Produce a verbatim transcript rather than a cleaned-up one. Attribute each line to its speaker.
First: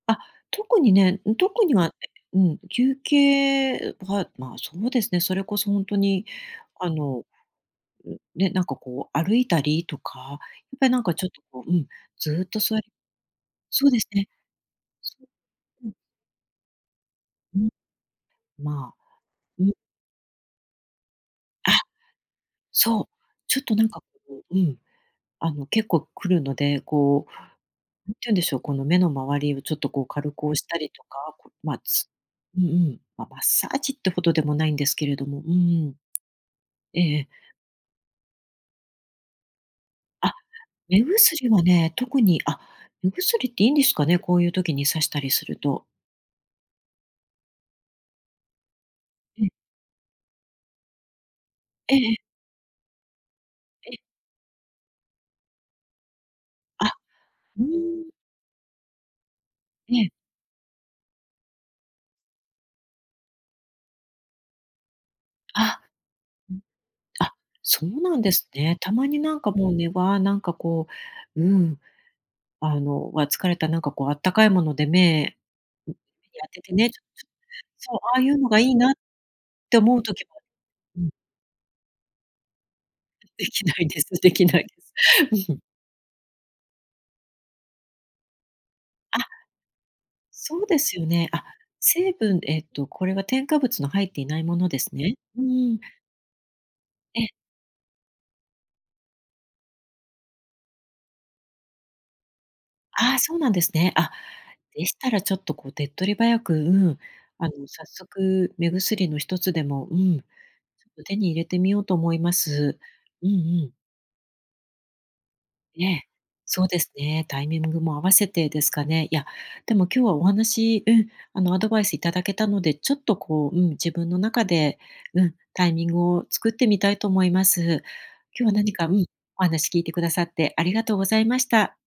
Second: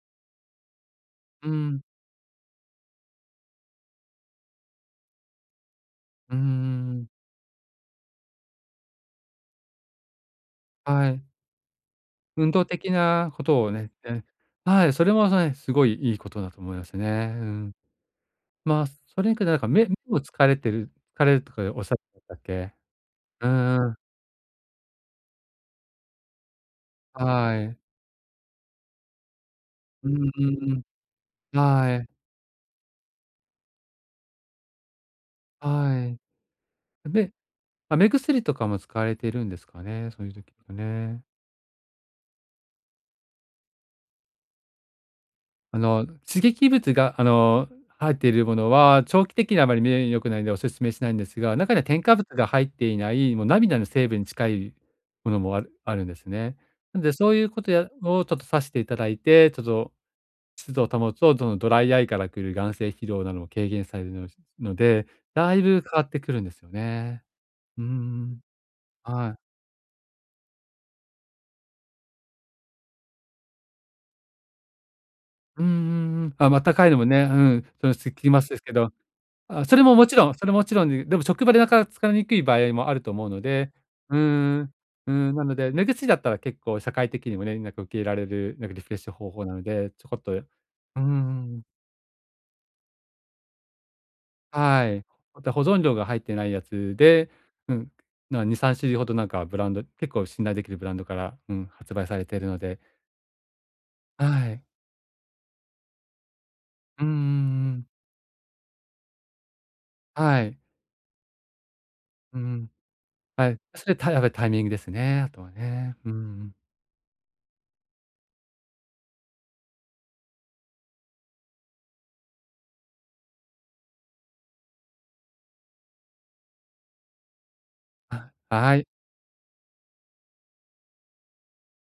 Speaker 1: あ、特にね、ん、
Speaker 2: うー
Speaker 1: 特に
Speaker 2: ん。
Speaker 1: はうん、休憩ん、は、ま、そうですね、それこそほんとに、
Speaker 2: うんう
Speaker 1: あ
Speaker 2: んうん。
Speaker 1: の、ん、ね、なんか、こう、歩いたりとか、やっぱり、なん
Speaker 2: は
Speaker 1: か、
Speaker 2: い。
Speaker 1: ちょっと、こう、うん、ずっ
Speaker 2: 運
Speaker 1: と
Speaker 2: 動
Speaker 1: 座り
Speaker 2: 的なことを
Speaker 1: そ
Speaker 2: ね、
Speaker 1: うです
Speaker 2: うん。
Speaker 1: ね、
Speaker 2: はい、それ
Speaker 1: そう、
Speaker 2: はそね、すご
Speaker 1: う
Speaker 2: い
Speaker 1: ん。
Speaker 2: いいことだと思いますね。う
Speaker 1: ん。
Speaker 2: ん。ま、
Speaker 1: まあ。
Speaker 2: それにくらなんか、
Speaker 1: う。
Speaker 2: 目目を疲れてる疲れるとか
Speaker 1: あ、
Speaker 2: おっしゃってたっけ。
Speaker 1: そう、
Speaker 2: う
Speaker 1: ちょっと、なん
Speaker 2: ーん。
Speaker 1: か、こう、うん、あの、結構くるので、こう、
Speaker 2: はい。
Speaker 1: なんて言うんでしょう、この目の周りをちょっと、こう、
Speaker 2: うん
Speaker 1: 軽
Speaker 2: う
Speaker 1: く押し
Speaker 2: んう
Speaker 1: たりとか、こ、
Speaker 2: ん。
Speaker 1: ま、
Speaker 2: はい。
Speaker 1: つうんうん、ま、マッサージってほどでもないんですけれども、うんうん。
Speaker 2: はい。
Speaker 1: え
Speaker 2: あ、
Speaker 1: え、え。
Speaker 2: で、あ、目薬とかも使われているんですかね、そういう
Speaker 1: あ、
Speaker 2: 時は
Speaker 1: 目
Speaker 2: ね。
Speaker 1: 薬はね、特に。あ、目薬っていいんですかね？こういう時にさしたりする
Speaker 2: あ
Speaker 1: と。
Speaker 2: の、刺激物が、あの、ん、入ってるものは、長期
Speaker 1: うん。
Speaker 2: 的にはあまり目に良くないんでお勧めしないんですが、中には
Speaker 1: ええ、
Speaker 2: 添
Speaker 1: え。
Speaker 2: 加物が入っていない、もう涙の
Speaker 1: え。
Speaker 2: 成分に近いものもあるあるんですね。
Speaker 1: あ、
Speaker 2: なんで、そういう
Speaker 1: う
Speaker 2: こ
Speaker 1: ー
Speaker 2: とや
Speaker 1: ん。
Speaker 2: を、ちょっとさしていただいて、ちょっ
Speaker 1: え
Speaker 2: と
Speaker 1: え。
Speaker 2: 湿度を保つと、どの、ドライアイから来る眼精疲労なども軽減されるのので、だい
Speaker 1: あ、
Speaker 2: ぶ変わってくるんで
Speaker 1: う
Speaker 2: す
Speaker 1: ん。
Speaker 2: よね。
Speaker 1: あ、
Speaker 2: うー
Speaker 1: そうなんで
Speaker 2: ん。
Speaker 1: すね。たまに、
Speaker 2: は
Speaker 1: な
Speaker 2: い。
Speaker 1: んか、もう、ね、わなんか、こううん。あの、わ、疲れたなんか、こう、あったかいもので目、
Speaker 2: うんう
Speaker 1: う、
Speaker 2: んうん。
Speaker 1: や
Speaker 2: あ、
Speaker 1: っ
Speaker 2: ま、
Speaker 1: てて
Speaker 2: 高い
Speaker 1: ね
Speaker 2: のもね、うん、その、
Speaker 1: そう、
Speaker 2: すっ
Speaker 1: ああ
Speaker 2: き
Speaker 1: い
Speaker 2: り
Speaker 1: う
Speaker 2: ます
Speaker 1: の
Speaker 2: で
Speaker 1: が
Speaker 2: す
Speaker 1: い
Speaker 2: け
Speaker 1: い
Speaker 2: ど、
Speaker 1: なっ
Speaker 2: あ、そ
Speaker 1: て
Speaker 2: れ
Speaker 1: 思
Speaker 2: も
Speaker 1: う
Speaker 2: もち
Speaker 1: 時
Speaker 2: ろん
Speaker 1: も
Speaker 2: それもちろんい
Speaker 1: う
Speaker 2: い、
Speaker 1: ん。
Speaker 2: でも職場でなか使いにくい場合もあると思うの
Speaker 1: でき
Speaker 2: で、
Speaker 1: ないです。
Speaker 2: うー
Speaker 1: できな
Speaker 2: ん、
Speaker 1: い。
Speaker 2: うーん、な
Speaker 1: う
Speaker 2: の
Speaker 1: ん。
Speaker 2: で、目薬だったら結構社会的にもね、なんか、受けられる、なんか、リフレッシュ
Speaker 1: あ、
Speaker 2: 方法なので、ちょこっとうん
Speaker 1: そうです
Speaker 2: う
Speaker 1: よね。あ、
Speaker 2: んうん。
Speaker 1: 成分えっと、これは、添加物の入っていないもので
Speaker 2: は
Speaker 1: す
Speaker 2: い、
Speaker 1: ね。う
Speaker 2: あ
Speaker 1: ん
Speaker 2: と、保
Speaker 1: うん。
Speaker 2: 存料が入ってないやつ
Speaker 1: え。
Speaker 2: で、うん、なんにさんしゅるいほど、なんかブランド結構信頼できるブランドから、うん、発売されてるので
Speaker 1: ああ、そうなんですね。あ、
Speaker 2: あ、はい。
Speaker 1: でしたらちょっと、こう、手っ取り早く、うん、
Speaker 2: うんうん、う
Speaker 1: あの、
Speaker 2: う
Speaker 1: 早
Speaker 2: ん。
Speaker 1: 速、目薬の一つでも、うん、ちょ
Speaker 2: はい。
Speaker 1: っと手に入れてみようと思いま
Speaker 2: うんうん。
Speaker 1: す、うんう
Speaker 2: はい、
Speaker 1: ん。
Speaker 2: それ、たいあべタイミングですね、あとはね。
Speaker 1: ね、
Speaker 2: うーん。
Speaker 1: そうですね、タイミングも合わせてですかね。いや、でも今日はお話、うん、あの、アドバイスいただけたので、ちょっと、こう、うん、自分の中で、うん、タイミングを作ってみたいと思います。
Speaker 2: あ、
Speaker 1: 今日は何
Speaker 2: は
Speaker 1: か、
Speaker 2: い。
Speaker 1: うん、お話聞いてくださって、ありがとうございました。